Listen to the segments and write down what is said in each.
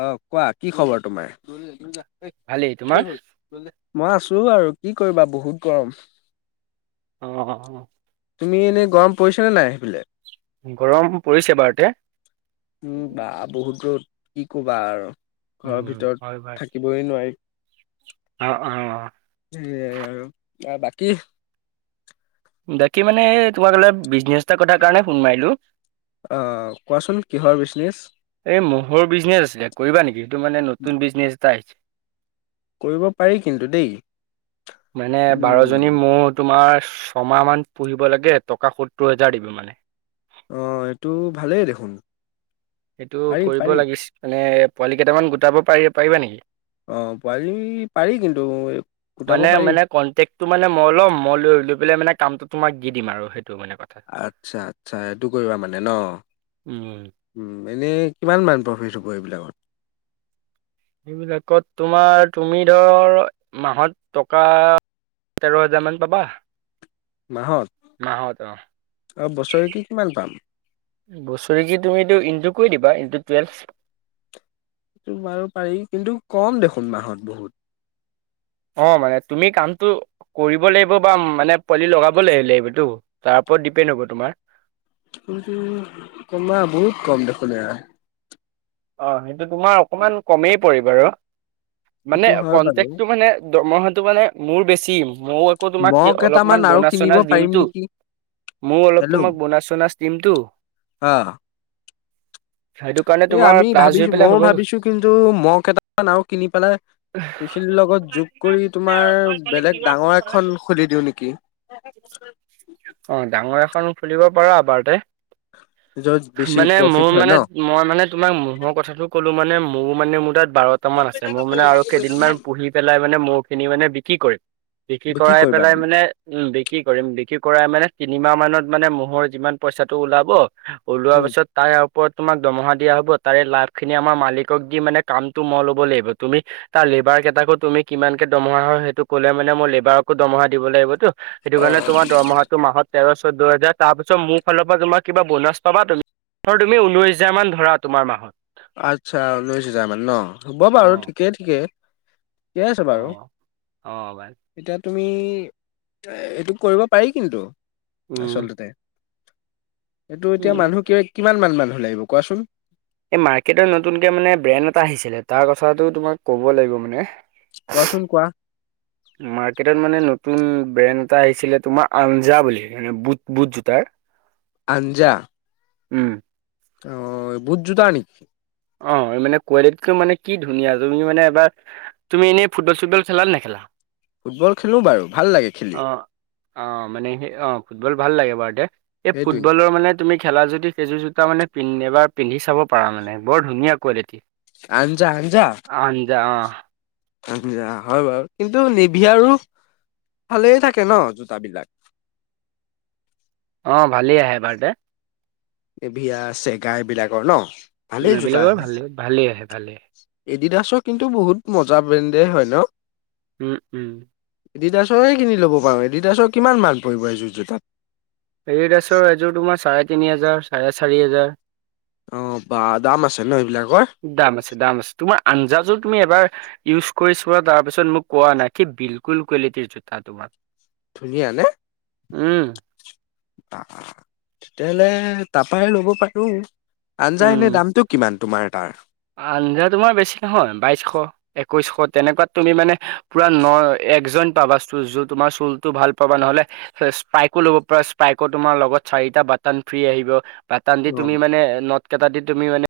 আহ কোৱা কি খবৰ তোমাৰ? ভালেই তোমাৰ? মই আছো আৰু কি কৰিবা বহুত গৰম। [inaudible] অহ, তুমি এনেই গৰম পৰিছেনে নাই সেইফালে? গৰম পৰিছে বাৰুতে উম বা বহুত দূৰত কি ক'বা আৰু ঘৰৰ ভিতৰত থাকিবই নোৱাৰি অহ অহ তাপা বাকী বাকী মানে তোমাক লৈ বিজনেছ এটা কথা কাৰণে ফোন মাৰিলো অ কোৱাচোন কিহৰ বিজনেছ এই মহৰ বিজনেছ আছিলে কৰিবা নেকি এইটো মানে নতুন বিজনেছ এটা আহিছে কৰিব পাৰি কিন্তু দেই। মানে বাৰ জনী উম, মহ তোমাৰ ছমাহ মান পুহিব লাগে টকা সত্তৰ হেজাৰ দিব মানে অ এইটো ভালেই দেখোন সেইটো পাৰি কৰিব পাৰি লাগিছিল মানে পোৱালি কেইটামান গোটাব পাৰি পাৰিবা নেকি অ' পোৱালি পাৰি কিন্তু গোটাব মানে পাৰি। মানে কন্টেকটো মানে মই লম মই লৈলো বোলে মানে কামটো তোমাক দি দিম আৰু সেইটো মানে কথা আচ্ছা আচ্ছা সেইটো কৰিবা মানে ন উম। উম মানে কিমান মান প্ৰফিট হ'ব এইবিলাকত সেইবিলাকত তোমাৰ তুমি ধৰ মাহত টকা তেৰ হাজাৰ মান পাবা মাহত মাহত অ অ বছৰেকী কিমান পাম বছৰি কি তুমিটো ইনটু কৰি দিবা ইনটু টুৱেলভ সেইটো বাৰু পাৰি কিন্তু কম দেখোন মাহত বহুত অ মানে তুমি কামটো কৰিব লাগিব বা মানে পোৱালি লগাব লাগি লাগিবটো তাৰ ওপৰত ডিপেণ্ড হ'ব তোমাৰ কিন্তু ছমাহ বহুত কম দেখোন এয়া অ সেইটো তোমাৰ অকমান কমেই পৰিব আৰু সেইটো মানে হয় বাৰু কনটেক্টটো মানে মই হয়টো মানে মোৰ বেছি মও আকৌ তোমাক মহ কি কেইটামান অলপমান আৰু বোনাছ কিনিব চোনাছ পাৰিম দিমতো নেকি মোৰ অলপ হেল্ল' তোমাক বোনাছ চোনাছ দিমটো অ সেইটো কাৰণে তোমাৰ হৈ ভাবিছোঁ পেলাই মও হ'ব ভাবিছোঁ কিন্তু মহ কেইটামান আৰু কিনি পেলাই সেইখিনিৰ লগত যোগ কৰি তোমাৰ বেলেগ ডাঙৰ এখন খুলি দিওঁ নেকি অহ ডাঙৰ এখন খোলিব পাৰা আবাৰতে য'ত বেছি মানে প্ৰফিট মোৰ হয় মানে ন মই মানে তোমাক টো ক'লো মানে মোৰ মানে মোৰ তাত বাৰটা মান আছে। মই মানে আৰু কেইদিনমান পুহি পেলাই মানে মৌ খিনি মানে বিক্ৰী কৰিম। বিক্ৰী কি কৰাই কৰিবা পেলাই মানে উম বিক্ৰী কৰিম বিক্ৰী কৰাই মানে তিনিমাহ মানত মানে মহৰ যিমান পইচাটো ওলাব ওলোৱা উম পাছত তাই ওপৰত তোমাক দৰমহা দিয়া হ'ব। তাৰে লাভ খিনি আমাৰ মালিকক দি মানে কামটো ম‌ই ল'ব লাগিব, তুমি তাৰ লেবাৰ কেইটাকো তুমি কিমান দৰমহা হয় সেইটো ক'লে মানে মোৰ লেবাৰকো দৰমহা দিব লাগিবতো। সেইটো কাৰণে অ' তোমাৰ দৰমহাটো মাহত তেৰ চৈধ্য দুহেজাৰ তাৰপিছত মোৰ ফালৰ পৰা তোমাৰ কিবা বোনাছ পাবা তুমি, ধৰ তুমি ঊনৈছ হেজাৰমান ধৰা তোমাৰ মাহত আচ্ছা উনৈশ হেজাৰ মান ন, হ'ব বাৰু অ', ঠিকেই ঠিকে। ঠিকেই আছে বাৰু অ', বাই এতিয়া তুমি এইটো কৰিব পাৰি কিন্তু, উম, আচলতে এইটো এতিয়া উম। মানুহ কিয় কিমান মান মানুহ লাগিব কোৱাচোন? মাৰকেটত নতুনকে মানে ব্ৰেণ্ড এটা আহিছিলে। তাৰ কথাটো তোমাক ক'ব লাগিব মানে। কোৱাচোন কোৱা হৌ মাৰ্কেটত মানে ন নতুন ব্ৰেণ্ড এটা আহিছিলে তোমাৰ আঞ্জা বুলি মানে বুট বুট জোতাৰ। আঞ্জা উম অ বুট জোতা নেকি? অহ মানে কোৱালিটিটো মানে কি ধুনীয়া তুমি মানে এবাৰ তুমি এনেই ফুটবল চুটবল খেলা নেখেলা ফুটবল খেলো বাৰু ভাল লাগে খেলি। অহ মানে সেই অহ ফুটবল ভাল লাগে বাৰু তে এই সেইটোৱে ফুটবলৰ মানে তুমি খেলা যদি সেই জোতা মানে এবাৰ পিন্ধি চাব পাৰা মানে বৰ ধুনীয়া কোৱালিটি। আঞ্জা আঞ্জা আঞ্জা অ'। আঞ্জা হয় বাৰু। কিন্তু নিভি আৰু ভালেই থাকে ন জোতা বিলাক। অহ ভালেই আহে এবাৰতে এভিয়া, চেগা এইবিলাকৰ ন ভালেই জোতা এইবিলাকৰ ভালে ভালেই আহে ভালেই। এডিডাছ কিন্তু বহুত মজা ব্ৰেণ্ডে হয় ন, উম, উম। এডিডাছৰে কিনি ল'ব পাৰো এডিডাছৰ কিমান মান পৰিব এজোৰ জোতাত? এডিডাছৰ এজোৰ তোমাৰ চাৰে তিনি হাজাৰ, চাৰে চাৰি হজাৰ। অহ বা দাম আছে ন এইবিলাক। দাম আছে দাম আছে তোমাৰ আঞ্জাজো তুমি এবাৰ ইউজ কৰি চোৱা আৰু তাৰপিছত মোক কোৱা না কি বিলকুল কোৱালিটিৰ জোতা তোমাৰ ধুনীয়া নে? উম। আহ তেতিয়াহ'লে তাৰপাই লব পাৰো। আঞ্জা উম, এনে দামটো কিমান তোমাৰ তাৰ? কৈছো ক তেনেকুৱাত তুমি মানে পুৰা ন একজন পাবা চুল য তোমাৰ চুলতটো ভাল পাবা নহ'লে। স্পাইকো ল'ব পাৰা স্পাইকো তোমাৰ লগত চাৰিটা বাটান ফ্ৰী আহিব। বাটান দি তুমি অ', মানে নদ কেইটা দি তুমি মানে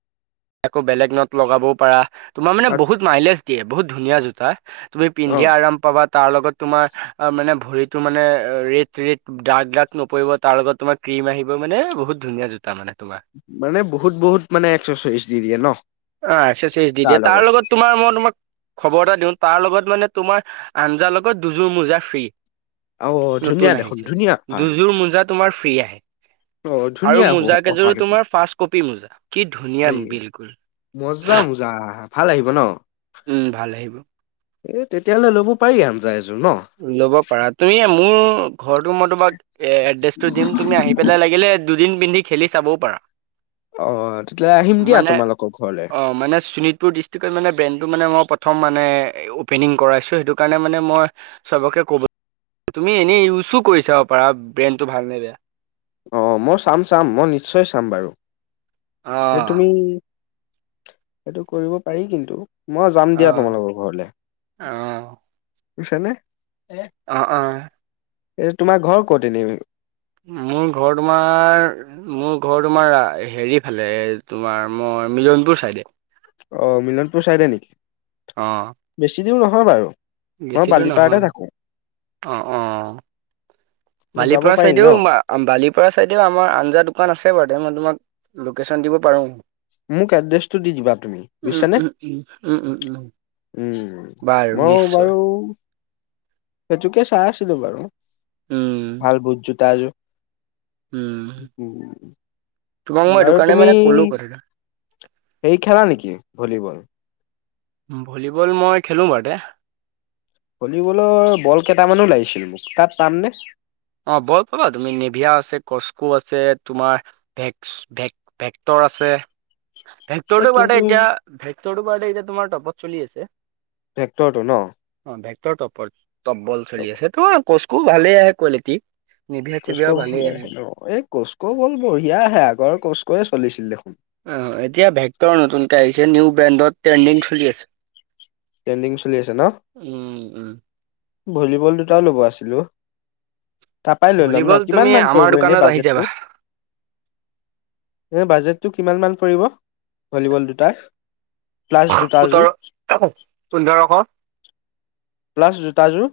আকৌ বেলেগ নদ লগাবও পাৰা। তোমাৰ মানে আচ্ছা। বহুত মাইলেজ দিয়ে, বহুত ধুনীয়া জোতা, তুমি পিন্ধি অ', আৰাম পাবা। তাৰ লগত তোমাৰ মানে ভৰিতো মানে ৰেট ৰেত ডাগ ডাগ নপৰিব তাৰ লগত তোমাৰ টিম আহিব মানে বহুত ধুনীয়া জোতা মানে। তোমাৰ মানে বহুত বহুত মানে একশ চ‌ইশ দি দিয়ে ন। অ এক্সাৰচাইজ দি দিয়ে। তাৰ লগত তোমাৰ মন। মক খবৰ এটা দিওঁ তাৰ লগত মানে তোমাৰ আঞ্জা লগত দুযোৰ মোজা ফ্ৰী। অ', নতুন ধুনীয়া দেখোন আহিছে। ধুনীয়া অফাৰ দুযোৰ মোজা তোমাৰ ফ্ৰী আহে অ', আৰু ধুনীয়া মোজা অফাৰ কেইযোৰো দেখোন। তোমাৰ ফাৰ্ষ্ট কপি মোজা কি ধুনীয়া এই বিলকুল। মজা মজা ভাল আহিব ন। উম ভাল আহিব। এ তেতিয়াললে লব পাৰি হন যায়। লব পাৰা তুমি মোৰ। ঘৰটো মই তোমাক এড্ৰেছটো দিম তুমি আহি পেলাই লাগিলে দুদিন পিন্ধি খেলি চাবও পাৰা। অ', তেতিয়াহ'লে আহিম দিয়া মানে তোমালোকৰ ঘৰলে। অ মানে সুনিত। ডিষ্ট্ৰিক্টত মানে ব্ৰেণ্ডটো মানে মই প্ৰথম মানে অ'পেনিং কৰাইছোঁ সেইটো কাৰণে মানে মই। চবকে ক'ব তুমি এনে ইউজো কৰিছা পাৰা ব্ৰেইনটো ভাল নে বেয়া। অ মই চাম-চাম মই নিশ্চয় চাম বাৰু অ তুমি। সেইটো কৰিব পাৰি কিন্তু। মই যাম অ দিয়া তোমালোকৰ ঘৰলে অ বুজিছা নে? অ-অ [inaudible] এই তোমাৰ ঘৰ ক'ত এনেই? [unintelligible] মোৰ ঘৰ তোমাৰ মোৰ ঘৰ তোমাৰ হেৰি ফালে তোমাৰ মই। মিলনপুৰ চাইডে। অ মিলনপুৰ চাইডে নেকি? আহ। বেছি দূৰ নহয় বাৰু। মই বেছি দূৰ বালিপাৰাতে থাকো নহয় অঁ-অঁ। যাব বালিপৰা পাৰি চাইদেও ন' বালিপৰা চাইদেও আমাৰ আঞ্জা দোকান আছে বাৰু ত। তোমাক লোকেশ্যন দিব পাৰোঁ। মোক এড্ৰেছটো দি দিবা তুমি উম বুজিছানে? উম উম উম উম উম উম-উম মইও। হয়চ। সেইটোকে চাই আছিলো বাৰু উম ভাল বুট জোতা এযোৰ। উম। তোমাক মই এইটো বাৰু কাৰণে তুমি মানে ক'লো কথাটো হেৰি খেলা নেকি ভলীবল। ভলীবল মই খেলো বাৰু দে। ভলীবলৰ বল কেইটামানো লাগিছিল মোক তাত পামনে? অ বল পাবা তুমি নিভিয়া আছে। কস্কো আছে তোমাৰ ভেক-ভেক-ভেক্টৰ আছে। এই ভেকক্টৰ বাৰে কিন্তু এতিয়া ভেকক্টৰৰ বাৰে এতিয়া তোমাৰ টপত চলি আছে। ভেক্টৰটো ন। অ ভেক্টৰ টপৰ টপ্বল চলি আছে কচকো ভালে আহে কোৱালিটি নিভিয়া কোচকো চিভিয়া ভালেই ভালে আহে এনেও কোচকো বল বঢ়িয়া আহে আগৰ কোচকোয়ে চলিছিল দেখোন। এতিয়া ভেক্টৰ নতুনকৈ আহিছে নিউ ব্ৰেণ্ডত ট্ৰেণ্ডিং চলি আছে। টেণ্ডিং চলি আছে ন? উম উম ভলীবল দুটাও ল'ব আছিল অ তাৰপৰাই লৈ ল'ম ন ভলীবল কিমান তুমি মান আমাৰ পৰিব এনেই দোকানত আহি যাবা বাজেটবোৰ? এই বাজেটটো কিমান মান পৰিব ভলীবল দুটা প্লাছ জোতা এযোৰ পোন্ধৰশ প্লাছ জোতাযোৰ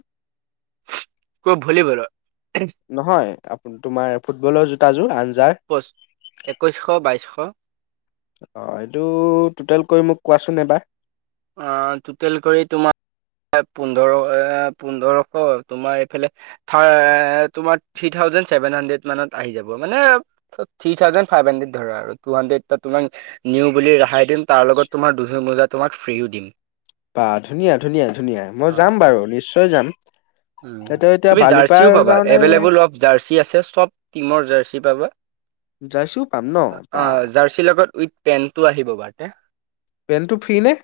কৰ ভলীবলত নহয় আপ তোমাৰ ফুটবলৰ জোতাযোৰ আন পচ একৈছশ বাইছশ অ এইটো টুটেল কৰি মোক কোৱাচোন এবাৰ অআহ টুটেল কৰি তোমাৰ পোন্ধৰ এ পোন্ধৰশ তোমাৰ এইফালে তোমাৰ থাৰ থ্ৰি থাউজেণ্ড ছেভেন হান্ড্ৰেড মানত আহি যাব মানে থ্ৰী থাউজেন্ড ফাইভ হান্ড্ৰেড ধৰা আৰু টু হান্ড্ৰেড ততোৱান নিওঁ বুলি ৰেহাই দিম তাৰ লগত তোমাৰ দুজু মোজা তোমাক ফ্ৰীও দিম বাহ ধুনীয়া ধুনীয়া ধুনীয়া মই অ যাম অ বাৰু নিশ্চয় যাম এইটো এতিয়া তুমি বালিপাৰ জাৰ্চিও পাবা যাওঁনে এভেইলেবল অফ জাৰ্চি আছে চব টিমৰ জাৰ্চি পাবা জাৰ্চিও পাম ন বা অ জাৰ্চিৰ লগত উইথ পেন্টটো আহিব বাৰতে পেণ্টটো ফ্ৰী নে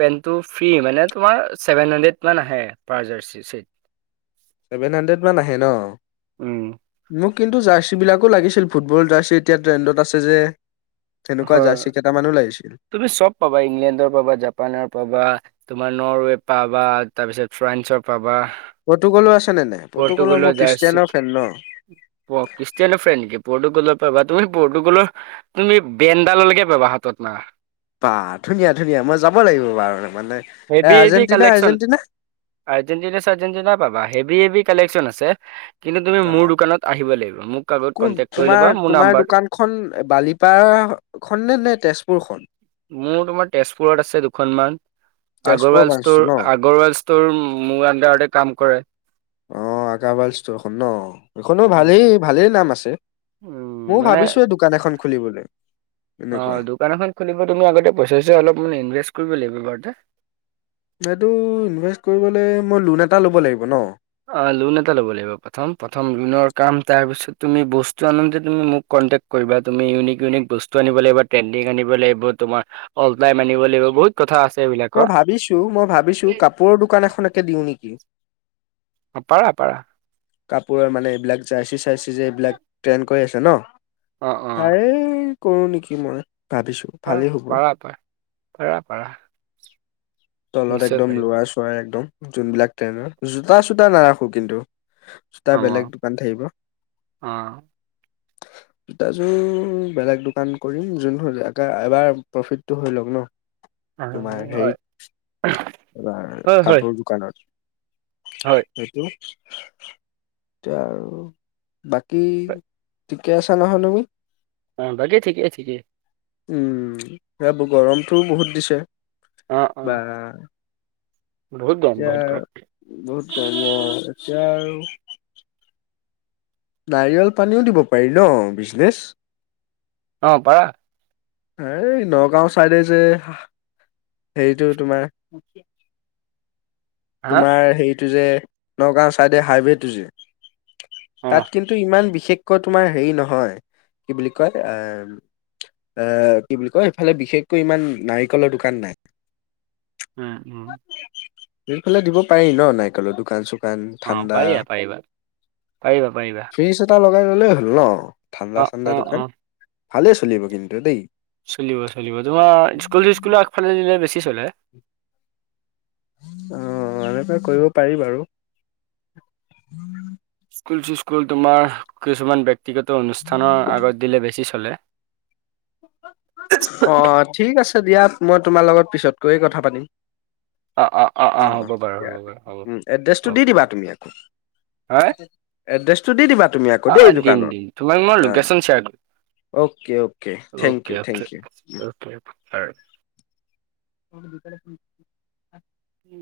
পেন্টটো ফ্ৰী মানে তোমাৰ ছেভেন হান্ড্ৰেড মান আহে পাৰ জাৰ্চি চেট ছেভেন হান্ড্ৰেড মান আহে ন উম মোক কিন্তু জাৰ্চি বিলাকো লাগিছিল ফুটবল জাৰ্চি এতিয়া ট্ৰেণ্ডত আছে যে সেনেকুৱা হয় জাৰ্চি কেইটামানো লাগিছিল তুমি চব পাবা ইংলেণ্ডৰ পাবা জাপানৰ পাবা মন'ৰ ৱে পাবা তাৰপিছত ফ্ৰাঞ্চৰ পাবা পৰ্তুগলো আছে নে নাই? পৰ্তুগলৰ মই জাৰ্চি খ্ৰীষ্টিয়ানৰ ফেন ন। খ্ৰিষ্টিয়ান ফ্ৰেণ্ড নেকি পৰ্টোগলৰ পাবা তুমি পৰ্টুগলৰ তুমি ব্ৰেণ্ডডালৰ লৈকে পাবা হাতত মাৰা বা ধুনীয়া ধুনীয়া মই যাব লাগিব বাৰু মানে এ heavy heavy Argentina collection Argentina Argentina চাৰজেণ্টিনা পাবা আহ হেভি হেভি কালেকশ্যন আছে কিন্তু তুমি বা মোৰ দোকানত আহিব লাগিব মোক আগত কোন কন্টেকট কৰি তোমাৰ ল'বা মোৰ তোমাৰ নাম্বাৰ দোকানখন বালিপাৰা খন নে নে তেজপুৰ খন মোৰ তোমাৰ তেজপুৰত আছে দুখনমান তেজপুৰ আগৰৱাল ব্ৰাঞ্চটো ষ্টৰ ন? আগৰৱাল ষ্টৰ মোৰ আন্দাৰতে কাম কৰে অ আকা বাইল ষ্ট'ৰখন ন এইখনো উম, ভালেই ভালেই নাম আছে উম, ময়ও মানে ভাবিছো এই দোকান এখন খুলিবলৈ অ এনেকুৱা। দোকান এখন খুলিব তুমি আগতে পইচা চৈচা অলপমান ইনভেষ্ট কৰিব লাগিব বাৰু এইটো ইনভেষ্ট কৰিবলৈ মই লোণ এটা ল'ব লাগিব ন অ লোণ এটা লব লাগিব প্ৰথম প্ৰথম লোণৰ কাম তাৰ পিছত তুমি বস্তু আনুতে তুমি মোক কণ্টেক কৰিবা তুমি ইউনিক ইউনিক বস্তু আনিব লাগিব ট্ৰেন্দিং আনিব লাগিব তোমাৰ অল্ টাইম আনিব লাগিব। বহুত কথা আছে এইবিলাকৰ মই ভাবিছো মই ভাবিছো কাপোৰৰ দোকান এখনকে দিওঁ নেকি অ পাৰা পাৰা কাপোৰৰ মানে এইবিলাক জাৰ্চি চাৰ্চি যে এইবিলাক ট্ৰেণ্ড কৰি আছে ন অ অ তাৰে কৰো নেকি মই ভাবিছো পাৰা ভালেই হ'ব পাৰা পাৰা পাৰা পাৰা তলত নিশ্চয় একদম পাৰিবা লৰা চৰা একদম যোনবিলাক ট্ৰেইনৰ জোতা চোতা নাৰাখো কিন্তু জোতা অ বেলেগ দোকান থাকিব অ [inaudible] জোতাযোৰ বেলেগ দোকান কৰিম যোন এবাৰ প্ৰফিটটো হৈ লওক ন তোমাৰ হয় হয় হেৰিত তোমাৰ হয় হয় কাপোৰ দোকানত হয় সেইটো [unintelligible] এতিয়া আৰু বাকী হয়। ঠিকে আছা নহয় তুমি অ বাকী ঠিকেই ঠিকেই উম এতিয়া গৰমটোও বহুত দিছে অ অ বা বহুত গৰম এতিয়া বহুত গৰম বহুত ধুনীয়া এতিয়া আৰু নাৰিকল পানীও দিব পাৰি ন বিজনেছ অ পাৰা এই নগাঁও চাইডে যে সেইৰিটো তোমাৰ হা তোমাৰ হেৰিটো যে নগাঁও চাইডে হাইৱেটো যে অ তাত কিন্তু ইমান বিশেষকৈ তোমাৰ হেৰি নহয় কি বুলি কয় এ এ কি বুলি কয় এইফালে বিশেষকৈ ইমান নাৰিকলৰ দোকান নাই উম উম ফালে দিব পাৰি ন নাইকলৰ দোকান চোকান [unintelligible] অ ঠাণ্ডা পাৰিবা পাৰিবা পাৰিবা পাৰিবা ফ্ৰিজ এটা লগাই ললেই হ'ল ন ঠাণ্ডা অ ঠাণ্ডা অ দোকান অ ভালেই চলিব কিন্তু দেই। চলিব চলিব তোমাৰ স্কুল চিস্কুল আগফালে দিলে বেছি চলে। অ এনেকুৱা কৰিব পাৰি বাৰু। স্কুল চিস্কুল তোমাৰ কিছুমান ব্যক্তিগত অনুষ্ঠানৰ আগত দিলে বেছি চলে। অ ঠিক আছে দিয়া। মই তোমাৰ লগত পিছতকৈয়ে কথা পাতিম। অ অ হ'ব বাৰু হ'ব বাৰু হ'ব উ এড্ৰেছটো হ'ব দি দিবা তুমি আকৌ হা এড্ৰেছ অ দিম দিম তোমাক মই লোকেশচন শ্বেয়াৰ অ'কে অ'কে কৰিম। Thank you thank okay you okay [unintelligible] [unintelligible] [inaudible]